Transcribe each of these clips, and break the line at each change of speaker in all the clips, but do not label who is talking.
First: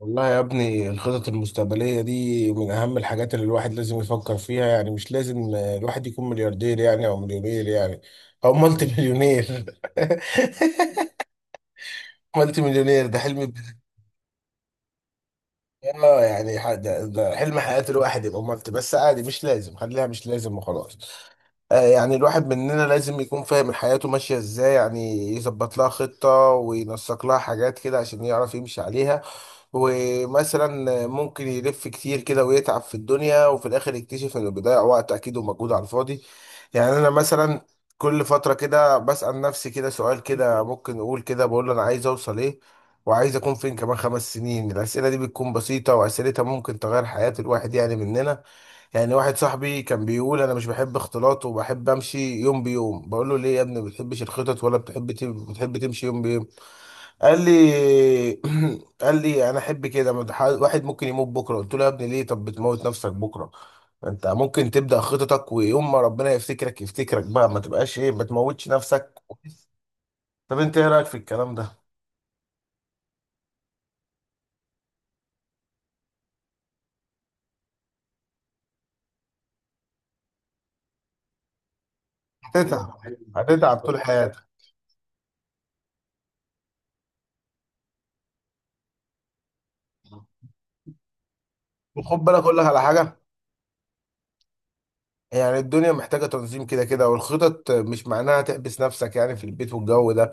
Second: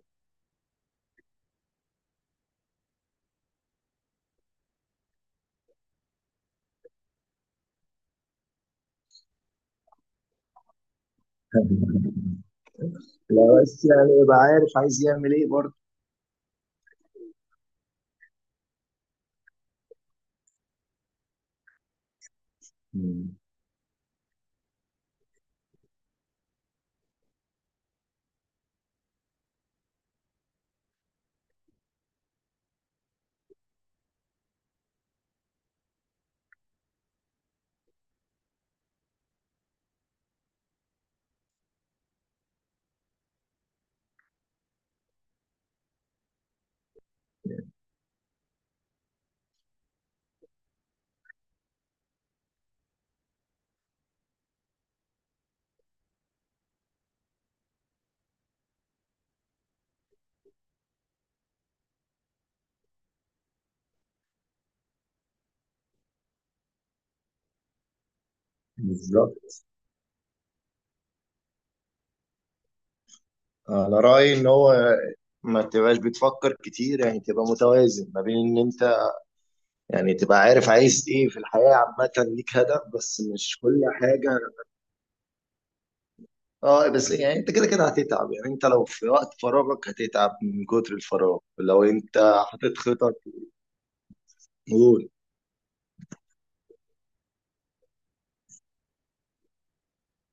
والله يا ابني الخطط المستقبلية دي من أهم الحاجات اللي الواحد لازم يفكر فيها. يعني مش لازم الواحد يكون ملياردير يعني أو مليونير يعني أو مالتي مليونير. مالتي مليونير ده
لا،
حلم
بس يعني يبقى عارف عايز يعمل ايه برضه.
ده حلم حياة الواحد يبقى مالتي، بس عادي مش لازم، خليها مش لازم وخلاص. آه يعني الواحد مننا لازم
مم.
يكون فاهم حياته ماشية إزاي، يعني يظبط لها خطة وينسق لها حاجات كده عشان يعرف يمشي عليها. ومثلا ممكن يلف كتير كده ويتعب في الدنيا، وفي الاخر يكتشف انه بيضيع وقت اكيد ومجهود على الفاضي. يعني انا مثلا كل فترة كده بسأل نفسي كده سؤال كده، ممكن اقول كده، بقول انا عايز اوصل ايه وعايز اكون فين كمان خمس سنين. الاسئلة دي بتكون بسيطة، واسئلتها ممكن تغير حياة الواحد يعني مننا. يعني واحد صاحبي كان بيقول انا مش بحب اختلاط وبحب امشي يوم بيوم. بقول له ليه يا ابني ما بتحبش الخطط، ولا بتحب بتحب تمشي يوم بيوم؟ قال لي، قال لي انا احب كده، ما ده واحد ممكن يموت بكره. قلت له يا ابني ليه؟ طب بتموت نفسك بكره؟ انت ممكن تبدا خططك، ويوم ما ربنا يفتكرك يفتكرك بقى، ما تبقاش ايه، ما تموتش نفسك.
بالظبط.
طب انت ايه رايك في الكلام ده؟
انا رايي ان هو ما تبقاش بتفكر كتير، يعني تبقى متوازن ما بين ان انت، يعني تبقى عارف عايز ايه في الحياه عامه، ليك هدف
هتتعب،
بس مش
هتتعب
كل
طول
حاجه.
حياتك.
اه بس يعني انت كده كده هتتعب، يعني انت لو في وقت فراغك هتتعب من كتر الفراغ، لو
وخد
انت
بالك اقول لك
حاطط
على
خطط.
حاجه.
قول.
يعني الدنيا محتاجه تنظيم كده كده، والخطط مش معناها تحبس نفسك يعني في البيت والجو ده.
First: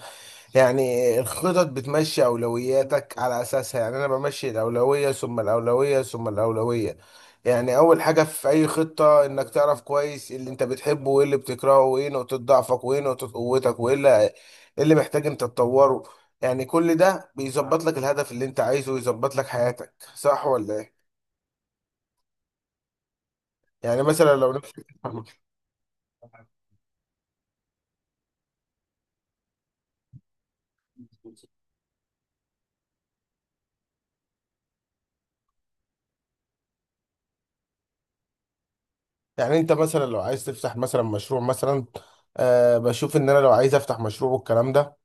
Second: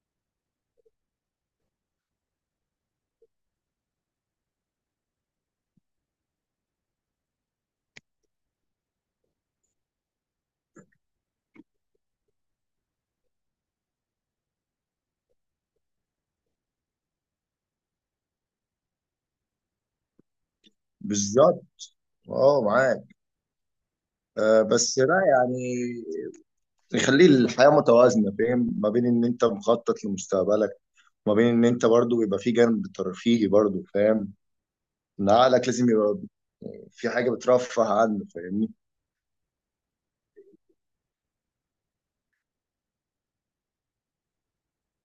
يعني الخطط بتمشي أولوياتك على أساسها، يعني أنا بمشي الأولوية ثم الأولوية ثم الأولوية. يعني أول حاجة في أي خطة، إنك تعرف كويس اللي أنت بتحبه وإيه اللي بتكرهه وإيه نقطة ضعفك وإيه نقطة قوتك وإيه اللي إيه اللي محتاج أنت تطوره. يعني كل ده بيظبط لك الهدف اللي أنت عايزه ويظبط لك حياتك، صح ولا إيه؟
بالظبط. اه، معاك.
يعني مثلا لو
آه
نفسك،
بس لا يعني يخلي الحياة متوازنة، فاهم، ما بين ان انت مخطط لمستقبلك، ما بين ان انت برضو يبقى في جانب ترفيهي برضو، فاهم ان عقلك لازم يبقى في حاجة بترفه عنه، فاهمني.
يعني أنت مثلا لو عايز تفتح مثلا مشروع مثلا. أه، بشوف إن أنا لو عايز أفتح مشروع والكلام ده،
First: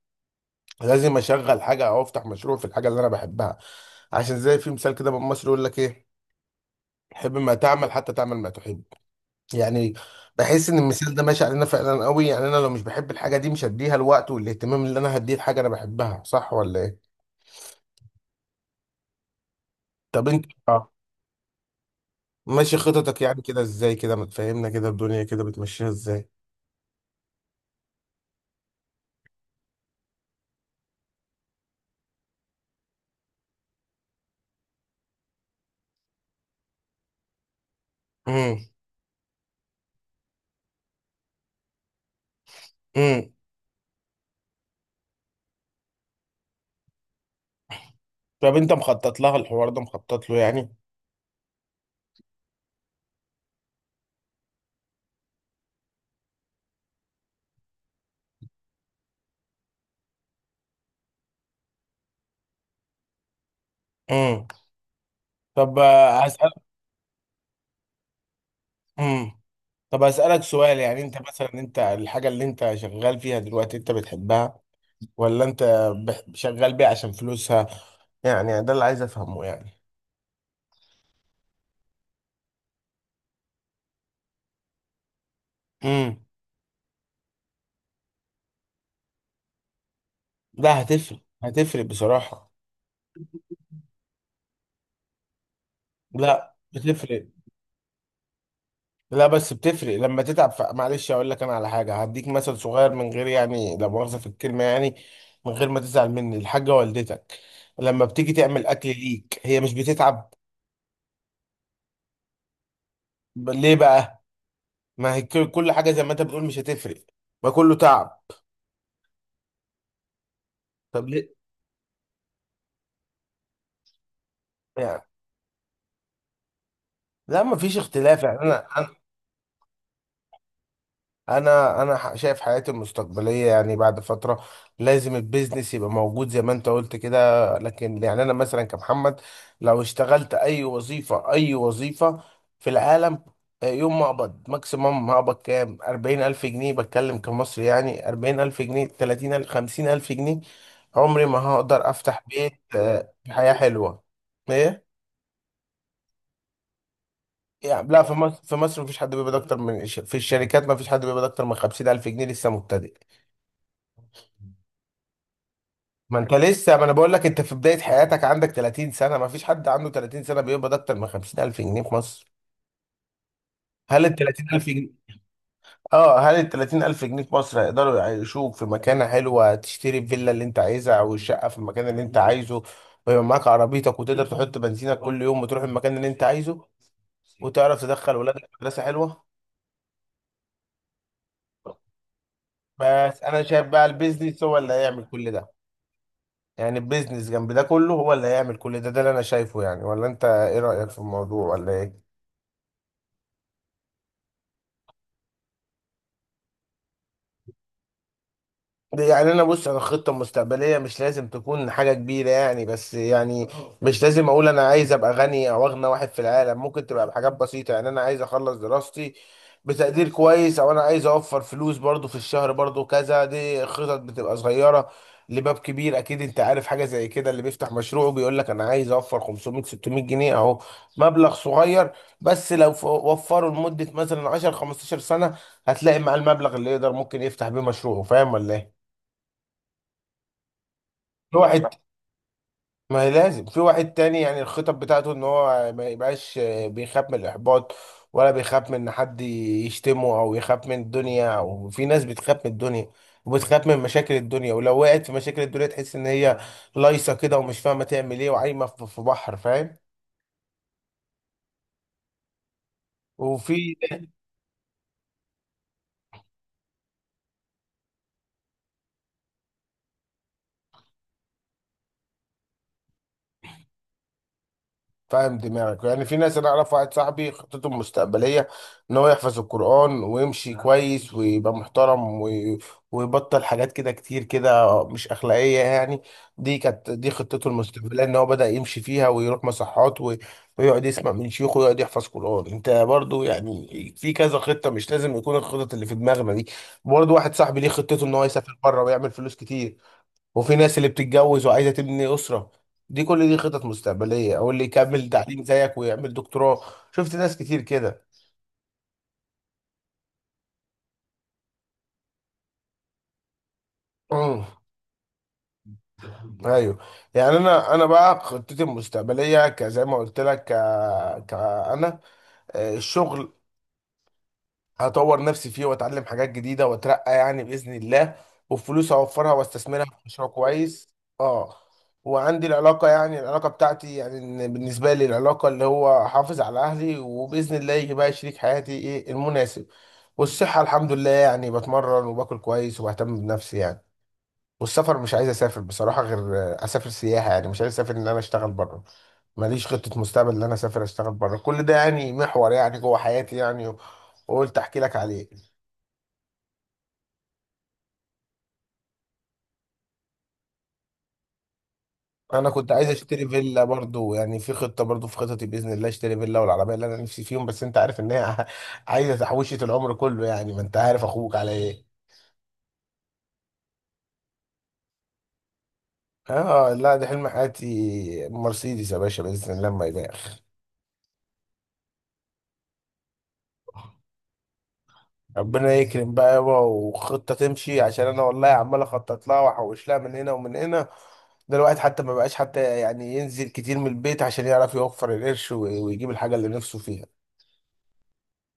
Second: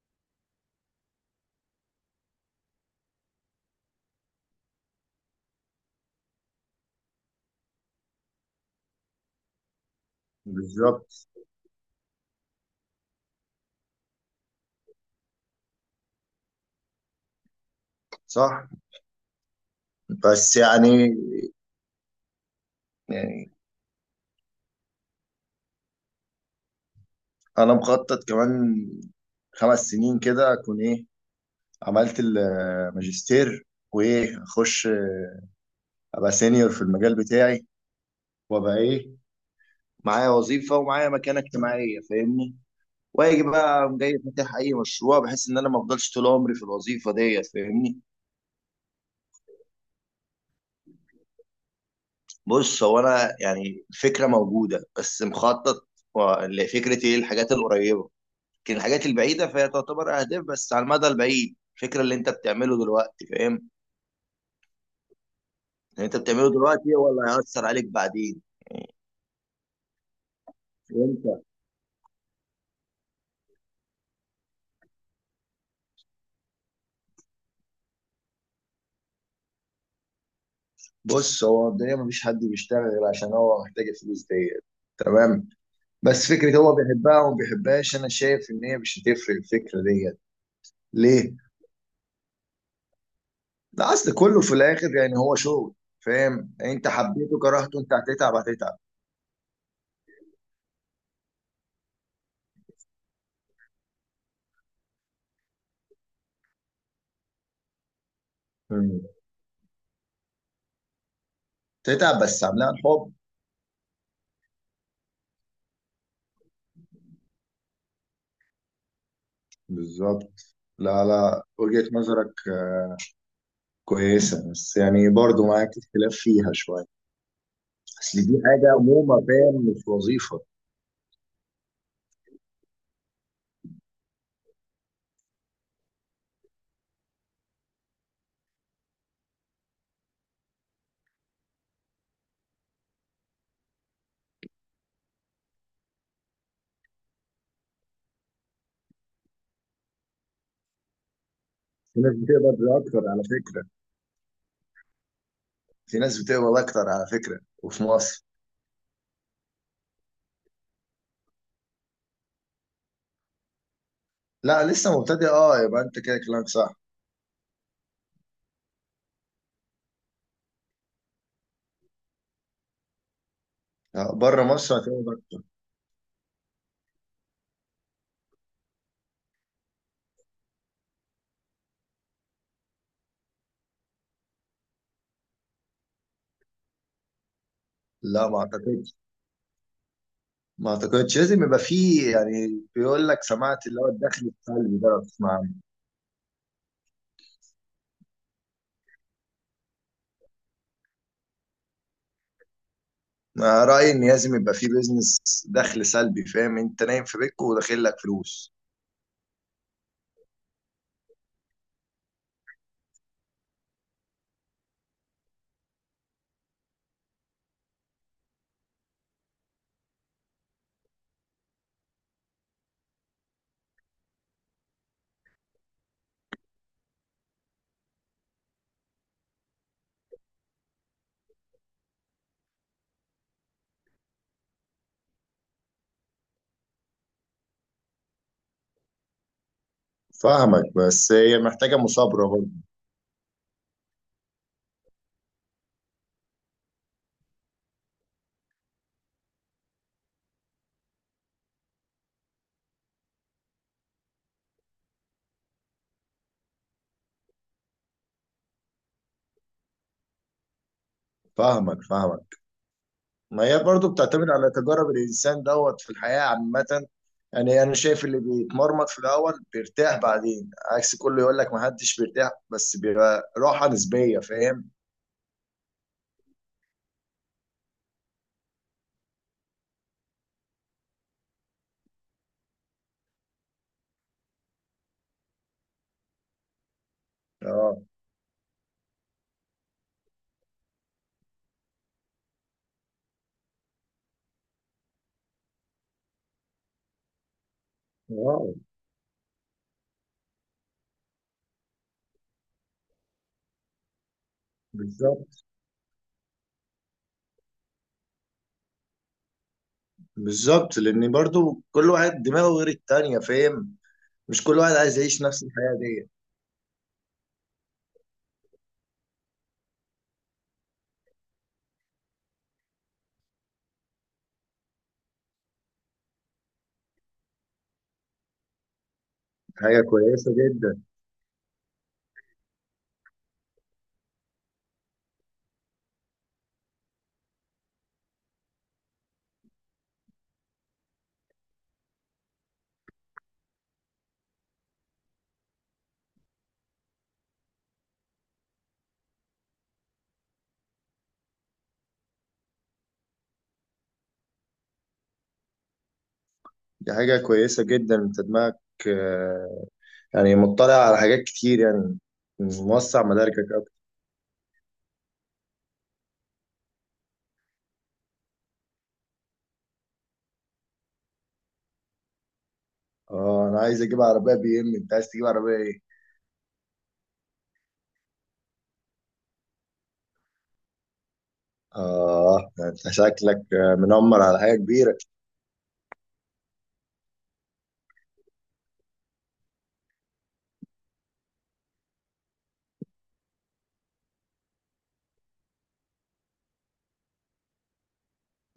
لازم اشغل حاجه او افتح مشروع في الحاجه اللي انا بحبها. عشان زي في مثال كده من مصر يقول لك ايه: حب ما تعمل حتى تعمل ما تحب. يعني بحس ان المثال ده
بالظبط.
ماشي علينا فعلا قوي، يعني انا لو مش بحب الحاجه دي مش هديها الوقت والاهتمام اللي انا هديه الحاجه انا بحبها، صح ولا ايه؟
صح.
طب انت
بس
اه
يعني.
ماشي خططك يعني
يعني
كده ازاي كده؟ ما تفهمنا كده الدنيا كده بتمشيها ازاي.
انا مخطط كمان خمس سنين كده اكون ايه، عملت الماجستير، وايه، اخش ابقى سينيور في المجال بتاعي،
امم.
وابقى ايه، معايا وظيفة ومعايا مكانة اجتماعية، فاهمني.
امم.
واجي بقى أقوم جاي فاتح اي مشروع، بحيث ان انا ما افضلش طول عمري في الوظيفه ديت، فاهمني.
طب انت مخطط لها الحوار ده؟ مخطط له يعني؟
بص، هو انا يعني الفكره موجوده، بس مخطط لفكره ايه الحاجات القريبه، لكن الحاجات البعيده فهي تعتبر اهداف بس على المدى البعيد. الفكره اللي انت بتعمله دلوقتي، فاهم،
امم. طب
اللي انت بتعمله
هسألك.
دلوقتي هو اللي هيأثر عليك بعدين.
امم. طب أسألك سؤال، يعني انت
وانت؟
مثلا انت الحاجة اللي انت شغال فيها دلوقتي انت بتحبها ولا انت شغال بيها عشان فلوسها؟ يعني ده اللي عايز افهمه يعني.
بص، هو الدنيا مفيش حد بيشتغل غير عشان هو محتاج الفلوس ديت، تمام؟
امم.
بس فكره هو بيحبها وما بيحبهاش، انا شايف ان هي مش هتفرق الفكره ديت.
لا، هتفرق،
ليه؟
هتفرق بصراحة.
لا، اصل كله في الاخر يعني هو شغل، فاهم؟
لا
انت
بتفرق،
حبيته كرهته، انت هتتعب هتتعب.
لا بس بتفرق لما تتعب، معلش اقول لك انا على حاجة، هديك مثل صغير من غير يعني لا مؤاخذة في الكلمة يعني، من غير ما تزعل مني، الحاجة والدتك لما بتيجي تعمل اكل
مم.
ليك هي مش بتتعب؟
تتعب بس عاملها الحب.
ليه بقى؟ ما هي كل حاجه زي ما انت بتقول مش هتفرق، ما كله تعب.
بالظبط. لا
طب ليه؟
لا، وجهة نظرك كويسة، بس
يعني
يعني برضو معاك اختلاف فيها شوية.
لا ما فيش
اصل
اختلاف
دي
يعني انا
حاجه
انا
عموما، فاهم، مش وظيفه.
شايف حياتي المستقبليه يعني بعد فتره لازم البيزنس يبقى موجود زي ما انت قلت كده. لكن يعني انا مثلا كمحمد لو اشتغلت اي وظيفه اي وظيفه في العالم، يوم ما اقبض ماكسيمم هقبض كام؟ 40000 جنيه بتكلم كمصري، يعني 40000 جنيه 30000 50000 جنيه، عمري ما هقدر
في ناس
افتح
بتقبض
بيت
اكتر على
بحياه
فكره.
حلوه. ايه؟
في ناس بتقبض اكتر على فكره، وفي
يعني لا، في
مصر.
مصر، في مصر مفيش حد بيقبض اكتر من في الشركات مفيش حد بيقبض اكتر من 50000 جنيه لسه مبتدئ.
لا، لسه مبتدئ، اه، يبقى انت
ما
كده
انت
كلامك صح.
لسه، ما انا بقول لك انت في بداية حياتك، عندك 30 سنة، مفيش حد عنده 30 سنة بيقبض اكتر من 50000 جنيه في مصر.
لا،
هل ال
بره
30000
مصر
جنيه
هتقبض اكتر.
اه، هل ال 30000 جنيه في مصر هيقدروا يعيشوك في مكانة حلوة تشتري الفيلا اللي انت عايزها او الشقة في المكان اللي انت عايزه، ويبقى معاك عربيتك وتقدر تحط بنزينك كل يوم وتروح المكان اللي انت عايزه، وتعرف تدخل
لا، ما
ولادك مدرسة
اعتقدش.
حلوة؟
ما اعتقدش. لازم يبقى فيه يعني، بيقول
بس
لك
انا شايف
سمعت اللي
بقى
هو الدخل
البيزنس هو اللي
السلبي ده، لو
هيعمل كل
تسمع
ده،
عنه.
يعني البيزنس جنب ده كله هو اللي هيعمل كل ده، ده اللي انا شايفه يعني. ولا انت ايه رأيك في الموضوع ولا ايه؟
انا رايي ان لازم يبقى فيه بيزنس. دخل سلبي، فاهم، انت نايم في بيتك وداخل لك فلوس.
يعني انا بص انا خطه مستقبليه مش لازم تكون حاجه كبيره يعني، بس يعني مش لازم اقول انا عايز ابقى غني او اغنى واحد في العالم، ممكن تبقى بحاجات بسيطه يعني انا عايز اخلص دراستي بتقدير كويس، او انا عايز اوفر فلوس برضو في الشهر برضو كذا. دي خطط بتبقى صغيره لباب كبير. اكيد انت عارف حاجه زي كده اللي بيفتح مشروع بيقول لك انا عايز اوفر 500 600 جنيه. اهو مبلغ صغير، بس لو وفره لمده مثلا 10 15 سنه، هتلاقي مع المبلغ اللي يقدر ممكن يفتح بيه مشروعه. فاهم ولا ايه؟
فاهمك، بس
في
هي
واحد،
محتاجة مثابرة برضه.
ما هي لازم، في واحد تاني يعني الخطط بتاعته ان هو ما يبقاش بيخاف من الاحباط، ولا بيخاف من ان حد يشتمه، او يخاف من الدنيا. او في ناس بتخاف من الدنيا وبتخاف من مشاكل الدنيا، ولو وقعت في مشاكل الدنيا تحس ان هي لايصه كده ومش فاهمه تعمل ايه، وعايمه في بحر، فاهم؟
فاهمك فاهمك. ما هي
وفي،
برضه بتعتمد على تجارب الانسان دوت في الحياه عامه. يعني انا شايف اللي بيتمرمط في الاول بيرتاح بعدين، عكس كله يقول لك ما حدش بيرتاح، بس بيبقى راحه نسبيه، فاهم؟
فاهم دماغك يعني. في ناس، انا اعرف واحد صاحبي خطته المستقبليه ان هو يحفظ القران، ويمشي كويس ويبقى محترم ويبطل حاجات كده كتير كده مش اخلاقيه يعني. دي كانت، دي خطته
اه.
المستقبليه ان هو بدا يمشي فيها، ويروح مصحات ويقعد يسمع من شيوخه ويقعد يحفظ قران. انت برضو يعني في كذا خطه، مش لازم يكون الخطط اللي في دماغنا دي. برضو واحد صاحبي ليه خطته ان هو
اه،
يسافر بره ويعمل فلوس كتير، وفي ناس اللي بتتجوز وعايزه تبني اسره. دي كل دي خطط مستقبليه، او اللي يكمل
بالظبط.
تعليم زيك ويعمل دكتوراه. شفت ناس كتير كده.
بالظبط، لان برضو كل واحد دماغه غير التانية، فاهم. مش
أمم.
كل واحد عايز يعيش نفس الحياة دي.
ايوه. يعني انا بقى خطتي المستقبليه كزي ما قلت لك انا الشغل هطور نفسي فيه واتعلم حاجات جديده واترقى يعني باذن الله، والفلوس اوفرها
حاجة
واستثمرها في مشروع
كويسة جدا.
كويس. اه. وعندي العلاقه، يعني العلاقه بتاعتي يعني إن بالنسبه لي العلاقه اللي هو احافظ على اهلي، وباذن الله يجي بقى شريك حياتي ايه المناسب. والصحه الحمد لله يعني بتمرن وباكل كويس وبهتم بنفسي يعني. والسفر مش عايز اسافر بصراحه غير اسافر سياحه يعني، مش عايز اسافر ان انا اشتغل بره. ماليش خطه مستقبل ان انا اسافر اشتغل بره. كل ده يعني محور يعني جوه حياتي يعني، وقلت احكي لك عليه.
دي حاجة كويسة جدا، انت دماغك آه، يعني مطلع على حاجات كتير يعني،
انا كنت عايز
موسع
اشتري
مداركك
فيلا
اكتر.
برضو، يعني في خطه برضو، في خططي باذن الله اشتري فيلا والعربيه اللي انا نفسي فيهم، بس انت عارف ان هي عايزه تحويشه العمر كله يعني، ما انت عارف اخوك على ايه.
اه، انا عايز اجيب عربية بي ام، انت عايز تجيب عربية ايه؟
اه لا، ده حلم حياتي مرسيدس يا باشا، باذن الله ما يبالغ.
اه، ده انت شكلك منمر على حاجة كبيرة.
ربنا يكرم بقى يابا، وخطه تمشي عشان انا والله عمال اخطط لها واحوش لها من هنا ومن هنا. ده الواحد حتى ما بقاش حتى يعني ينزل كتير من البيت، عشان يعرف يوفر القرش ويجيب الحاجه اللي نفسه فيها.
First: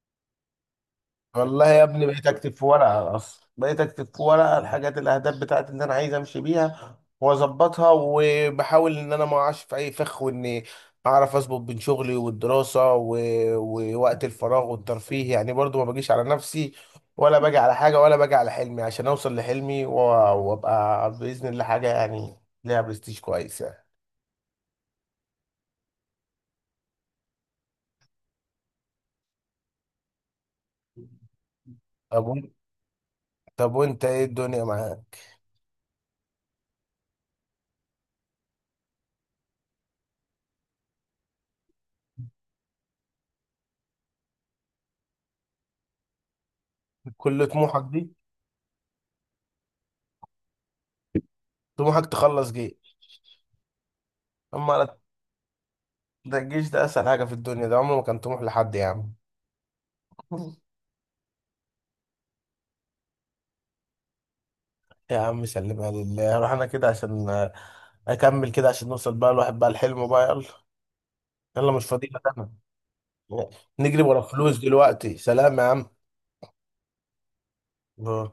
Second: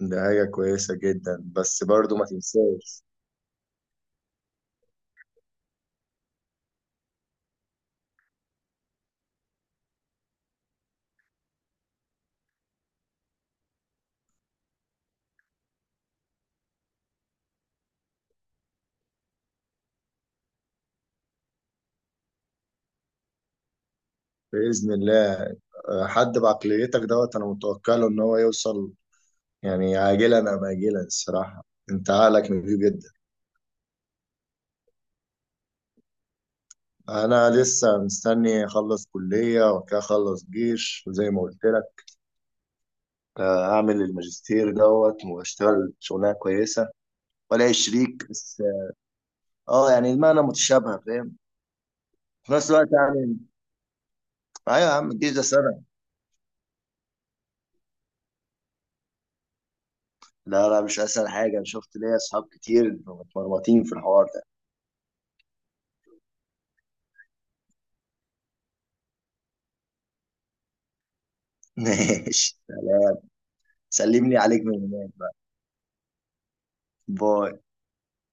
دي حاجة كويسة جدا،
والله يا
بس
ابني
برضو ما
بقيت اكتب في
تنساش.
ورقه، اصلا بقيت اكتب في ورقه الحاجات الاهداف بتاعتي اللي انا عايز امشي بيها واظبطها، وبحاول ان انا ما اقعش في اي فخ، واني اعرف اظبط بين شغلي والدراسه ووقت الفراغ والترفيه يعني، برضو ما باجيش على نفسي، ولا باجي على حاجه، ولا باجي على حلمي عشان اوصل لحلمي وابقى باذن الله حاجه يعني ليها برستيج كويس يعني.
بإذن الله. حد بعقليتك دوت انا متوكله ان هو يوصل، يعني عاجلا أم آجلا. الصراحة أنت
طب
عقلك
وانت،
نضيف جدا.
طب وانت ايه الدنيا معاك؟
أنا لسه مستني أخلص كلية، وبعد كده أخلص جيش، وزي ما قلت لك أعمل الماجستير دوت، وأشتغل شغلانة كويسة،
كل
وألاقي
طموحك دي؟
شريك بس. أه، يعني المعنى متشابهة، فاهم،
طموحك تخلص
في نفس الوقت
جيش؟
يعني.
اما
أيوة يا
انا،
عم، الجيش ده سنة.
ده الجيش ده اسهل حاجه في الدنيا، ده عمره ما كان طموح لحد يا عم.
لا لا، مش أسهل حاجة، أنا شفت ليا أصحاب كتير متمرمطين في الحوار ده.
يا عم سلمها لله، روح. انا كده عشان اكمل كده عشان نوصل بقى الواحد بقى الحلم بقى، يلا يلا، مش فاضي لك انا،
ماشي، سلام.
نجري ورا
سلم لي
فلوس
عليك من هناك.
دلوقتي. سلام يا عم.
باي.
آه.